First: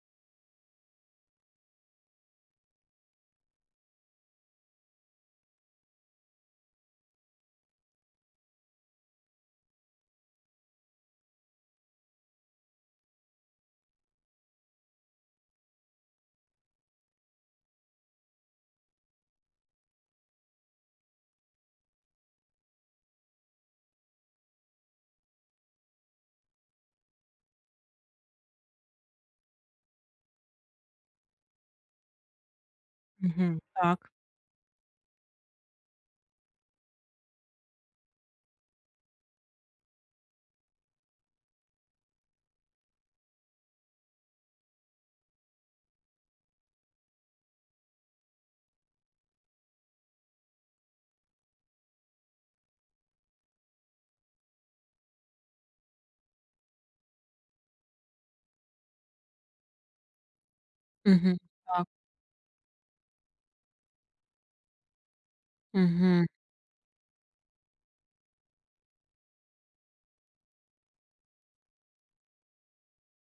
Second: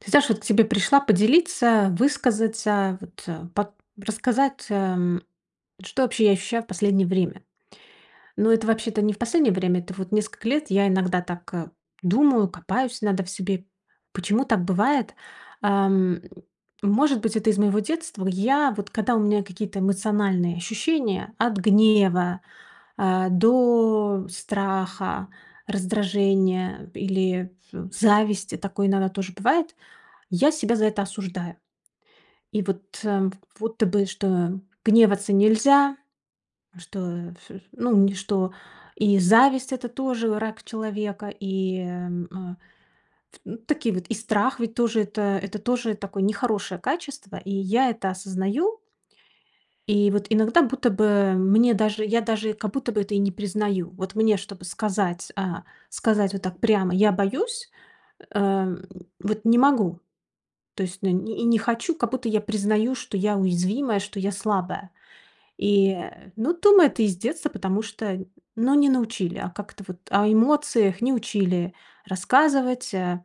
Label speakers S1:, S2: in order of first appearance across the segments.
S1: Ты знашь, вот к тебе пришла поделиться, высказаться, вот под рассказать, эм, что вообще я ощущаю в последнее время. Но это вообще-то не в последнее время, это вот несколько лет. Я иногда так думаю, копаюсь иногда в себе. Почему так бывает? Эм, может быть, это из моего детства? Я, вот, когда у меня какие-то эмоциональные ощущения: от гнева, э, до страха, раздражения или ф зависти, такое иногда тоже бывает. И я себя за это осуждаю. И вот, э,
S2: Мгм.
S1: будто бы,
S2: Так.
S1: что гневаться нельзя, что, ф ну, ни что и зависть- это тоже враг человека, и, эм, э, ф такие вот. И страх ведь тоже- это это тоже такое нехорошее качество, и я это осознаю. И вот иногда, будто бы, мне даже я даже, как будто бы, это и не признаю. Вот мне, чтобы сказать э, сказать вот так прямо: "Я боюсь", эм, вот не могу. То есть, но и
S2: Мгм.
S1: не
S2: Так.
S1: хочу, как будто я признаю, что я уязвимая, что я слабая. И,
S2: Мгм.
S1: э, ну, думаю, это из детства, потому что, ну, не научили, а, как-то вот о эмоциях не учили рассказывать, э,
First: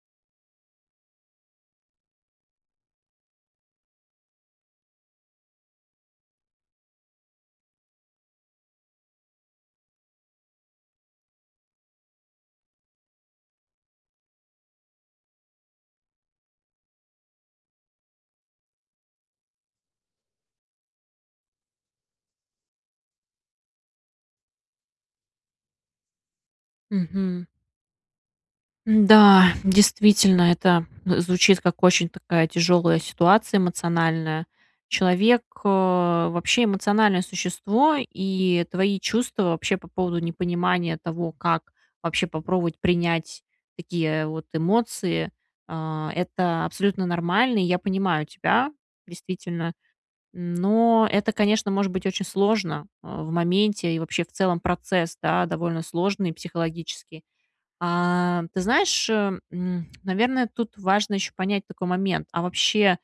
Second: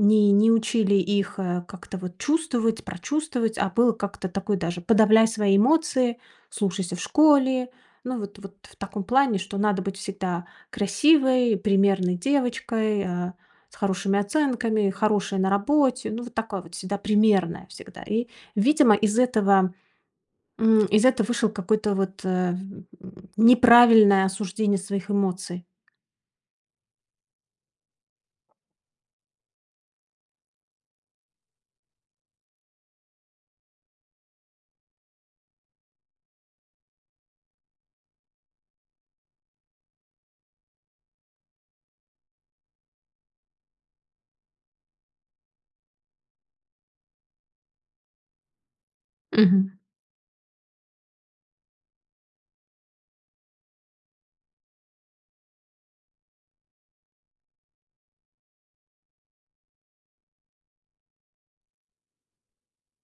S1: не не учили их как-то вот чувствовать, прочувствовать, а было как-то такое даже: подавляй свои эмоции, слушайся в школе. Ну вот вот в таком плане, что надо быть всегда красивой, примерной девочкой, э, с хорошими оценками, хорошая на работе. Ну, вот такое вот всегда примерная, всегда. И, видимо, из этого м, из это вышел какой-то вот, э, в н неправильное осуждение своих эмоций.
S2: Мгм. М-да, действительно, это звучит, как очень такая тяжёлая ситуация эмоциональная. Человек, э, вообще эмоциональное существо, и твои чувства вообще по поводу непонимания того, как вообще попробовать принять такие вот эмоции, а, это абсолютно нормально. И я понимаю тебя,
S1: Мгм.
S2: действительно. Но это, конечно, может быть очень сложно, э, в моменте, и вообще в целом процесс, да, довольно сложный психологически. А, ты знаешь, э, м, наверное, тут важно ещё понять такой момент, а вообще,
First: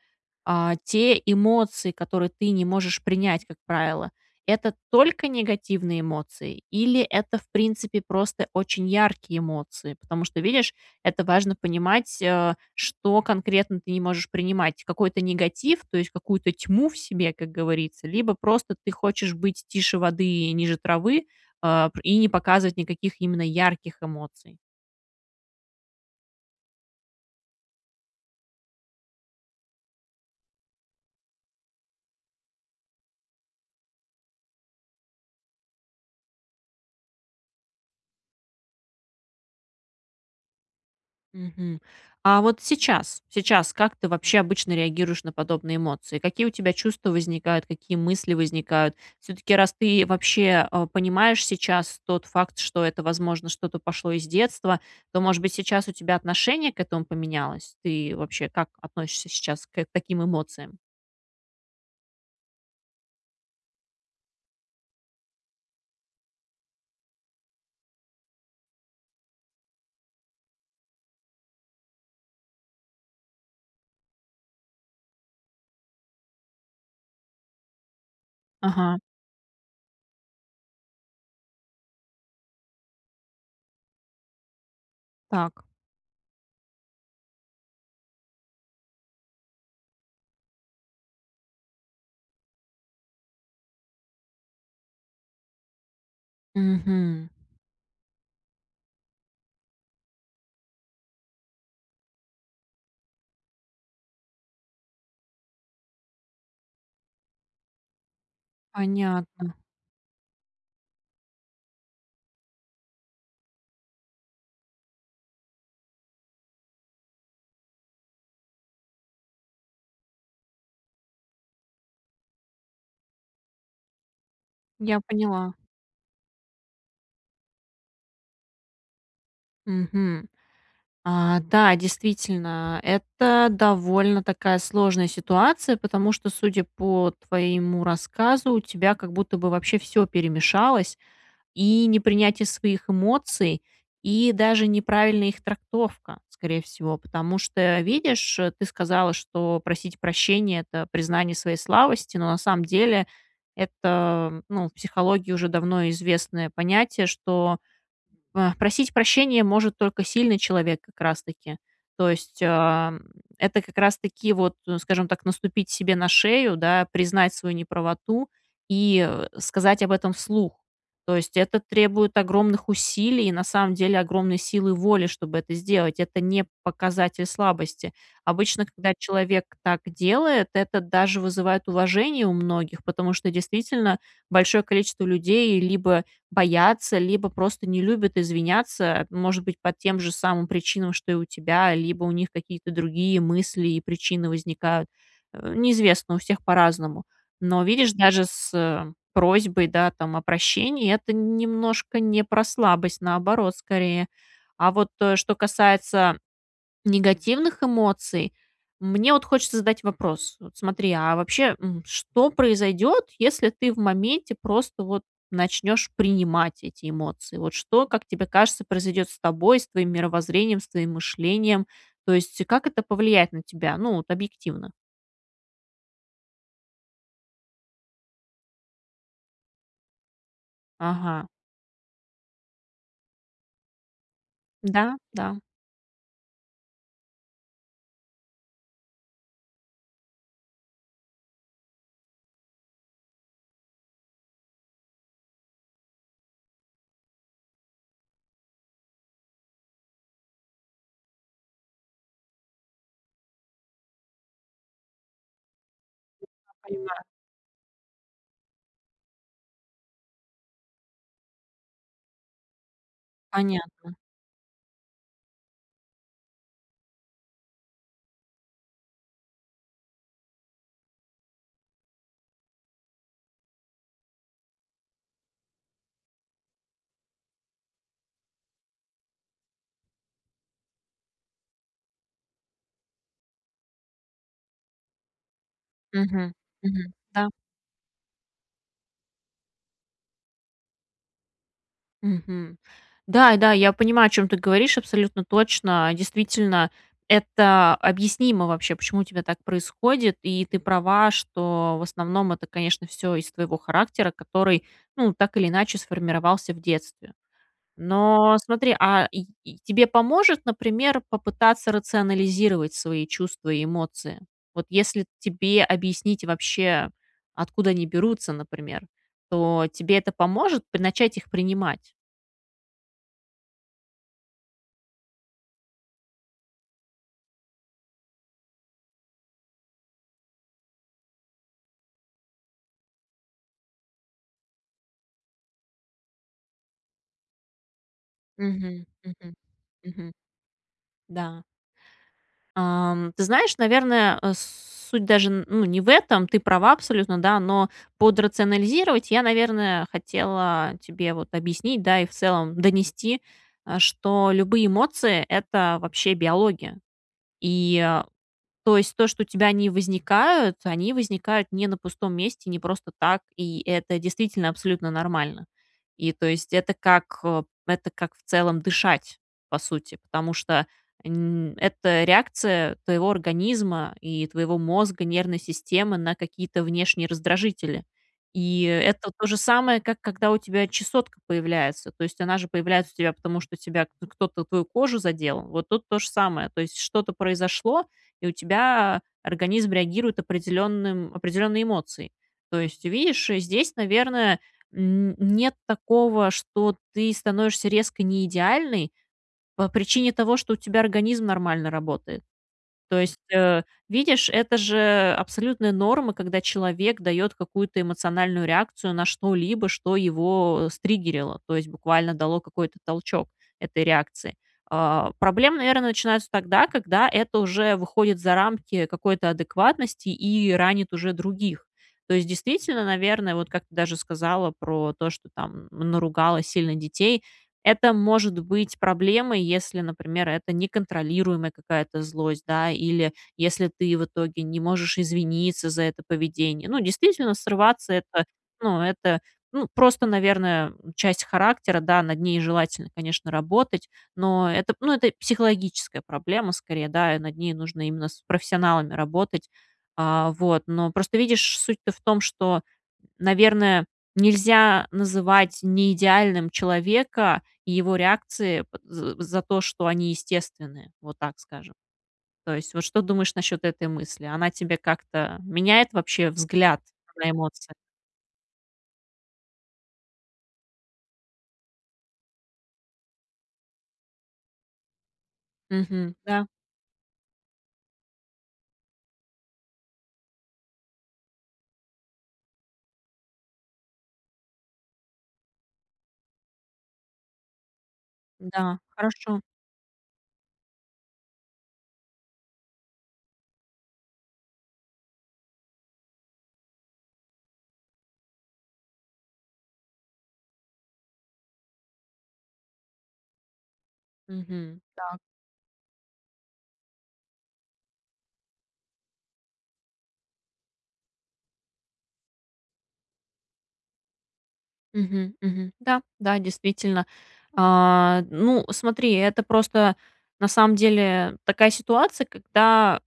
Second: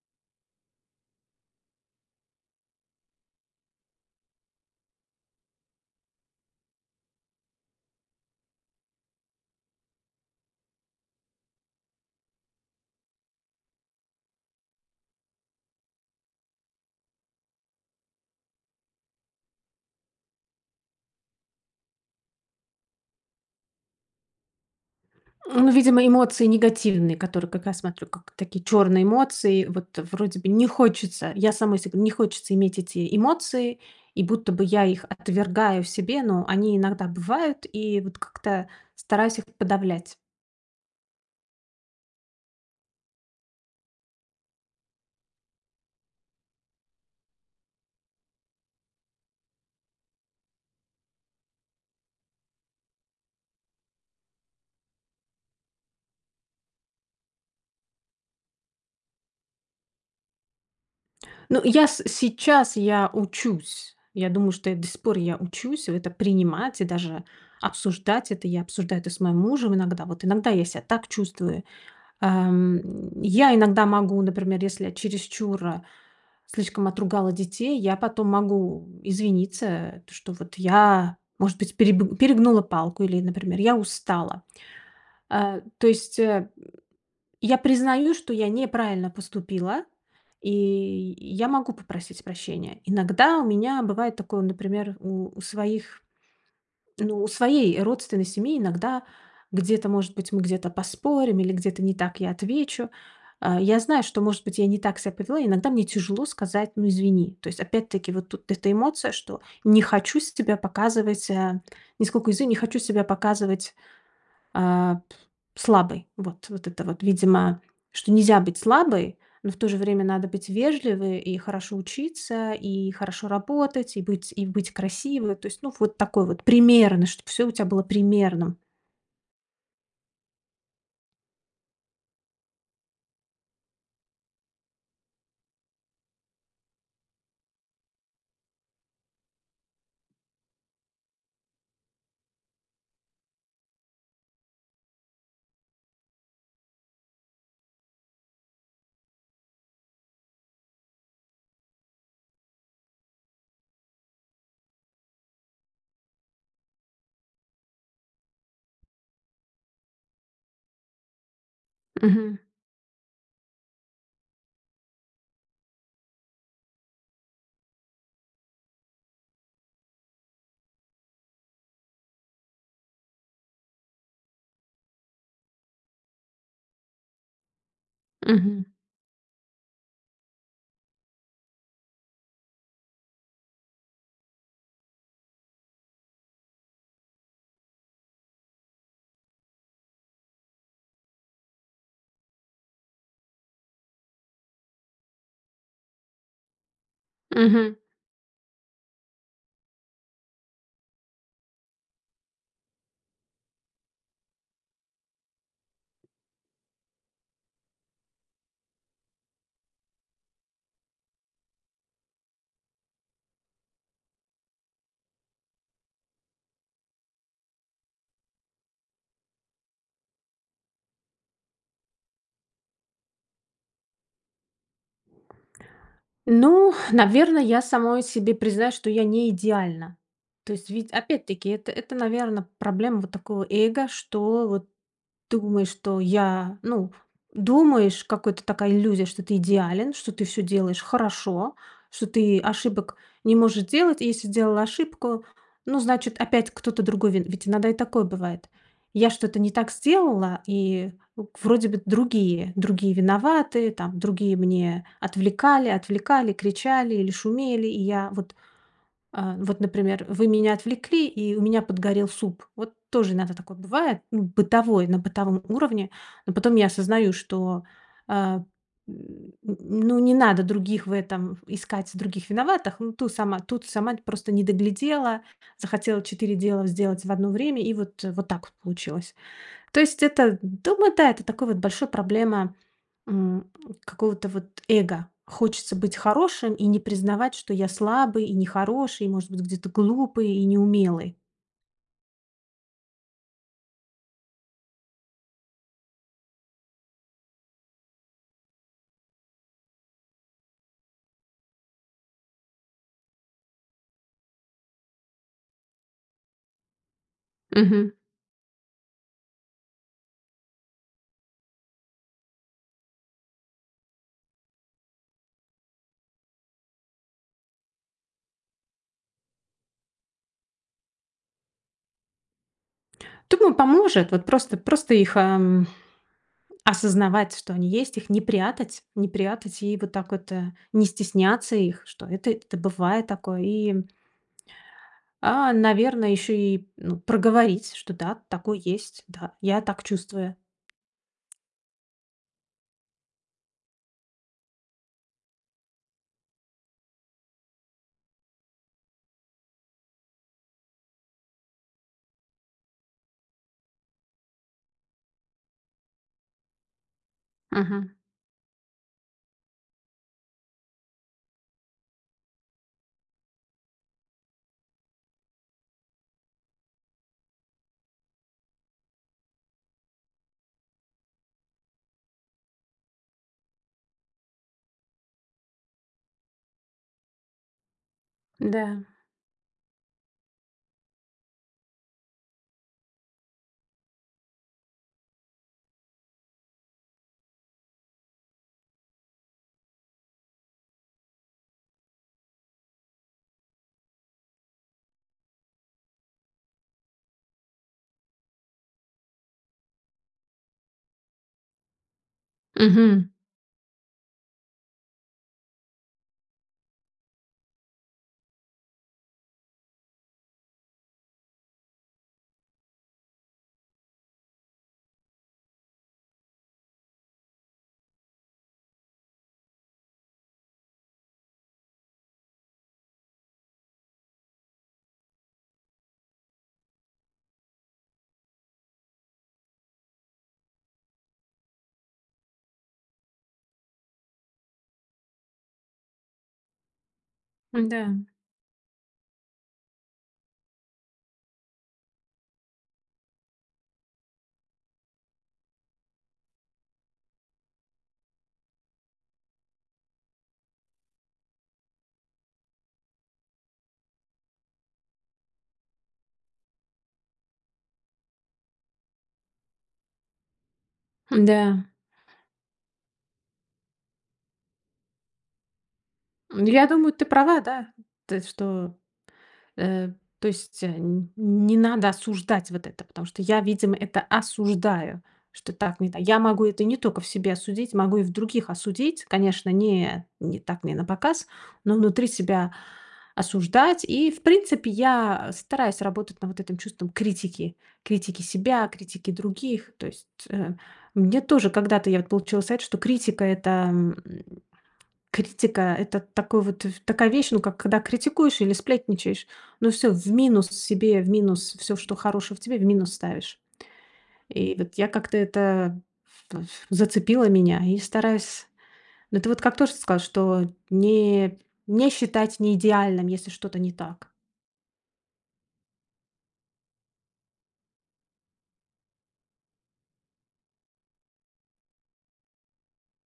S2: а, те эмоции, которые ты не можешь принять, как правило, это только негативные эмоции, или это, в принципе, просто очень яркие эмоции? Потому что, видишь, это важно понимать, э, что конкретно ты не можешь принимать, какой-то негатив, то есть, какую-то тьму в себе, как говорится, либо просто ты хочешь быть тише воды и ниже травы, э, п и не показывать никаких именно ярких эмоций.
S1: Ну, видимо эмоции негативные, которые как раз смотрю, как такие черные эмоции. Вот, вроде бы, не хочется, я самой се не хочется иметь эти эмоции, и будто бы я их отвергаю в себе, но они иногда бывают, и вот как-то стараюсь их подавлять.
S2: Мгм. А, вот сейчас, сейчас как ты вообще обычно реагируешь на подобные эмоции? Какие у тебя чувства возникают, какие мысли возникают? Всё-таки, раз ты вообще, а, понимаешь сейчас тот факт, что это, возможно, что-то пошло из детства, то, может быть, сейчас у тебя отношение к этому поменялось? Ты вообще, как относишься сейчас к таким эмоциям?
S1: Ну, я с сейчас я учусь. Я думаю, что я, до сих пор я учусь это принимать, и даже обсуждать это. Я обсуждаю это с моим мужем иногда. Вот иногда я ся так чувствую, ам. Я иногда могу, например, если я чересчур слишком отругала детей, я потом могу
S2: Ага.
S1: извиниться, что вот я, может быть, переб перегнула палку или, например, я устала. Э,
S2: Так.
S1: то есть, э, я признаю, что я неправильно поступила, и я могу попросить прощения. Иногда у меня бывает такое, например, у у своих ну, у
S2: Мгм.
S1: своей родственной семьи, иногда где-то может быть, мы где-то поспорим, или где-то не так я отвечу. А, я знаю, что может быть, я не так ся повела, иногда мне тяжело сказать: "Ну, извини". То есть опять-таки вот тут эта эмоция, что
S2: Понятно.
S1: не хочу с себя показывать, э, нисколько не хочу себя показывать, а, п слабой. Вот. Вот это вот, видимо, что нельзя быть слабой, но в то же время надо быть вежливой и хорошо учиться, и хорошо работать, и быть и быть
S2: Я
S1: красивой. То
S2: поняла.
S1: есть, ну, вот такой вот, примерно, чтобы всё у тебя было примерным.
S2: Мгм. А, да, действительно, это довольно такая сложная ситуация, потому что, судя по твоему рассказу, у тебя, как будто бы, вообще всё перемешалось. И непринятие своих эмоций, и даже неправильная их трактовка, скорее всего, потому что, видишь, ты сказала, что просить прощения- это признание своей слабости, но на самом деле это, ну, в психологии уже давно известное понятие, что, а, просить прощения может только сильный человек, как раз таки, то
S1: Мгм.
S2: есть, а, это как раз таки вот, скажем так, наступить себе на шею, да, признать свою неправоту, и сказать об этом вслух. То есть, это требует огромных усилий, и на самом деле, огромной силы воли, чтобы это сделать. Это не показатель слабости. Обычно,
S1: Мгм.
S2: когда человек так делает, это даже вызывает уважение у многих, потому что, действительно, большое количество людей либо боятся, либо просто не любят извиняться, может быть, по тем же самым причинам, что и у тебя, либо у них какие-то другие мысли и причины возникают. Э, неизвестно, у всех по-разному. Но,
S1: Мгм.
S2: видишь, даже с просьбой, да, там о прощении- это немножко не про слабость, наоборот, скорее. А вот что касается негативных эмоций, мне вот хочется задать вопрос: вот смотри, а вообще, м, что произойдёт, если ты в моменте просто вот начнёшь принимать эти эмоции? Вот что, как тебе кажется, произойдёт с тобой, с твоим мировоззрением, с твоим мышлением? То есть, как это повлияет на тебя, ну, вот объективно?
S1: Ну, наверно, я самой себе признаюсь, что я не идеальна. То есть, ведь,
S2: Ага.
S1: опять-таки, это, это наверно, проблема вот такого эго, что вот
S2: Да, да.
S1: думаешь, что я, ну, думаешь, какой-то такая иллюзия, что ты идеален, что ты всё делаешь хорошо, что ты ошибок не можешь делать, и если сделала ошибку, ну, значит, опять кто-то другой ви Ведь иногда и такое бывает. Я что-то не так сделала, и вроде бы другие другие виноваты, там другие мне отвлекали, отвлекали, кричали
S2: Понимаю.
S1: или шумели, и я вот, а, вот, например, вы меня отвлекли, и у меня подгорел суп. Вот тоже иногда такое
S2: Понятно.
S1: бывает, ну, бытовой, на бытовом уровне. Но потом я осознаю, что, э, н н ну, не надо других в этом искать, других виноватых. Ну, ту сама тут сама, просто не доглядела, захотела 4 дела сделать в одно время, и вот, вот так вот получилось. То есть это дома, да, это такой вот большой проблема, м, какого-то вот эго. Хочется быть
S2: Мгм.
S1: хорошим и не
S2: Мгм, да.
S1: признавать, что я слабый и нехороший, может быть, где-то глупый и неумелый.
S2: Мгм. Да, да, я понимаю, о чём ты говоришь, абсолютно точно. Действительно, это объяснимо вообще, почему у тебя так происходит, и ты права, что в основном это, конечно, всё из-за твоего характера, который, ну, так или иначе, сформировался в детстве.
S1: Мгм.
S2: Но смотри, а, и и тебе поможет, например, попытаться рационализировать свои чувства и эмоции? Вот если тебе объяснить вообще, откуда они берутся, например, то тебе это поможет п начать их принимать?
S1: Думаю, поможет, вот, просто просто их, эм, осознавать, что они есть. Их не прятать не прятать. И вот так вот, э, не стесняться их, что это это бывает такое и А, наверно, ещё и, ну, проговорить, что да, такое
S2: Мгм,
S1: есть,
S2: мгм,
S1: да, я так
S2: мгм.
S1: чувствую.
S2: Да. Ам ты знаешь, наверное, э, с суть даже, н ну, не в этом, ты права абсолютно, да, но под "рационализировать" я, наверное, хотела тебе, вот, объяснить, да, и в целом донести, что любые эмоции- это вообще биология,
S1: Мгм.
S2: и, то есть то, что у тебя они возникают, они возникают не на пустом месте, не просто так, и это действительно абсолютно нормально. И, то есть, это как, это как, э, в целом дышать, по сути, потому что н это реакция твоего организма и твоего мозга, нервной системы на какие-то внешние раздражители. И
S1: Да.
S2: это то же самое, как когда у тебя чесотка появляется. То есть, она же появляется у тебя, потому что у тебя кто-то твою кожу задел, вот тут то же самое, то есть что-то произошло, и у тебя организм реагирует определенным определенной эмоцией. То есть, видишь, здесь, наверное, н нет такого, что ты становишься резко неидеальной по причине того, что у тебя организм нормально работает. То
S1: Мгм.
S2: есть, э, видишь, это же абсолютная норма, когда человек дает какую-то эмоциональную реакцию на что-либо, что его стриггерило, то есть, буквально дало какой-то толчок этой реакции. Э, проблемы, наверно, начинаются тогда, когда это уже выходит за рамки какой-то адекватности, и ранит уже других. То есть, действительно, наверно, вот, как ты даже сказала про то, что, там, наругала сильно детей, это может быть проблемой, если, например, это неконтролируемая какая-то злость, да, или если ты в итоге не можешь извиниться за это поведение. Ну, действительно, срываться-
S1: Да.
S2: это, ну это, ну просто, наверное, часть характера. Да, над ней желательно, конечно, работать, но это, ну это психологическая проблема, скорее, да, и над ней нужно именно с профессионалами работать, э, вот. Но просто, видишь, суть-то в том, что, наверное, нельзя называть неидеальным человека, и его реакции п з за то, что они естественны, вот так
S1: Да.
S2: скажем. То есть, вот что думаешь насчет этой мысли? Она тебе как-то меняет вообще
S1: Ну я
S2: взгляд
S1: думаю, ты
S2: на
S1: права, да.
S2: эмоции?
S1: То есть что Э, то есть н не надо осуждать вот это, потому что я, видимо, это осуждаю, что так не та
S2: Мгм,
S1: Я могу
S2: да.
S1: это не только в себе осудить, могу и в других осудить. Конечно, не не так, не напоказ, но внутри себя, осуждать. И, в принципе, я стараюсь работать на вот этим чувством критики. Критики себя,
S2: Да,
S1: критики
S2: хорошо.
S1: других. То есть, э, мне тоже когда-то вот я получила совет, что критика это, м, критика это такой вот в такая вещь, ну как когда критикуешь или сплетничаешь, ну всё в минус себе, в минус всё, что хорошего в тебе, в минус ставишь. И, вот,
S2: Мгм,
S1: я как-то
S2: так.
S1: это ф ф зацепило меня, и стараюсь Ну это вот как тоже ты сказала, что не не считать неидеальным, если что-то не так.
S2: Мгм, мгм. Да, да, действительно. Э, ну смотри, это просто, на самом деле, такая ситуация, когда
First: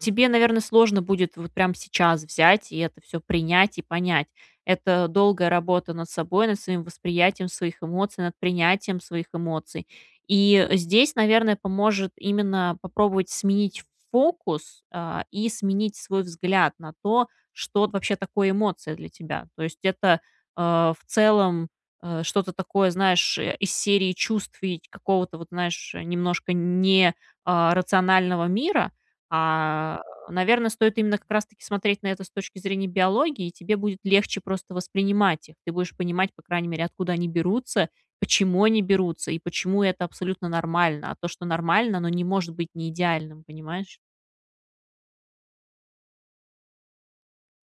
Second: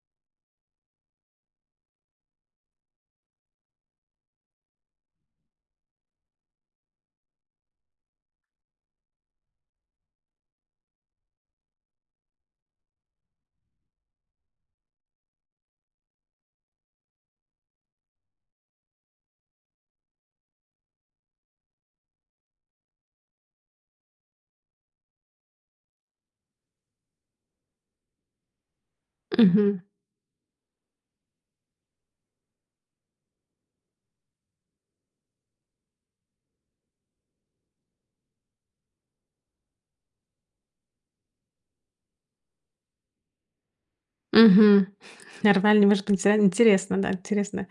S2: тебе, наверно, сложно будет вот прям сейчас взять, и это всё принять и понять. Это долгая работа над собой, над своим восприятием своих эмоций, над принятием своих эмоций. И здесь, наверное, поможет именно попробовать сменить фокус, э, и сменить свой взгляд на то, что вообще такое эмоция для тебя. То есть, это, э, в целом, э, что-то такое, знаешь, из серии чувств и ч какого-то вот, знаешь, немножко не, э, рационального мира,
S1: Мгм.
S2: э, наверно, стоит именно как раз таки смотреть на это с точки зрения биологии, и тебе будет легче просто воспринимать их, ты будешь понимать, по крайней мере, откуда они берутся, почему они берутся, и почему это абсолютно нормально. А то, что нормально, оно не может быть неидеальным. Понимаешь?
S1: Мгм. Нормально, может быть, не знаю. Интересно, да, интересно.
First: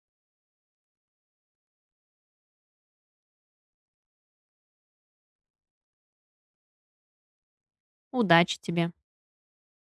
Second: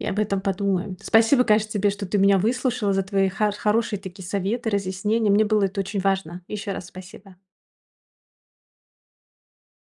S1: Я об этом подумаю. Спасибо, конечно, тебе, что ты меня выслушала за твои хар хорошие такие советы, разъяснения. Мне было это очень важно. Ещё раз спасибо.
S2: Удачи тебе!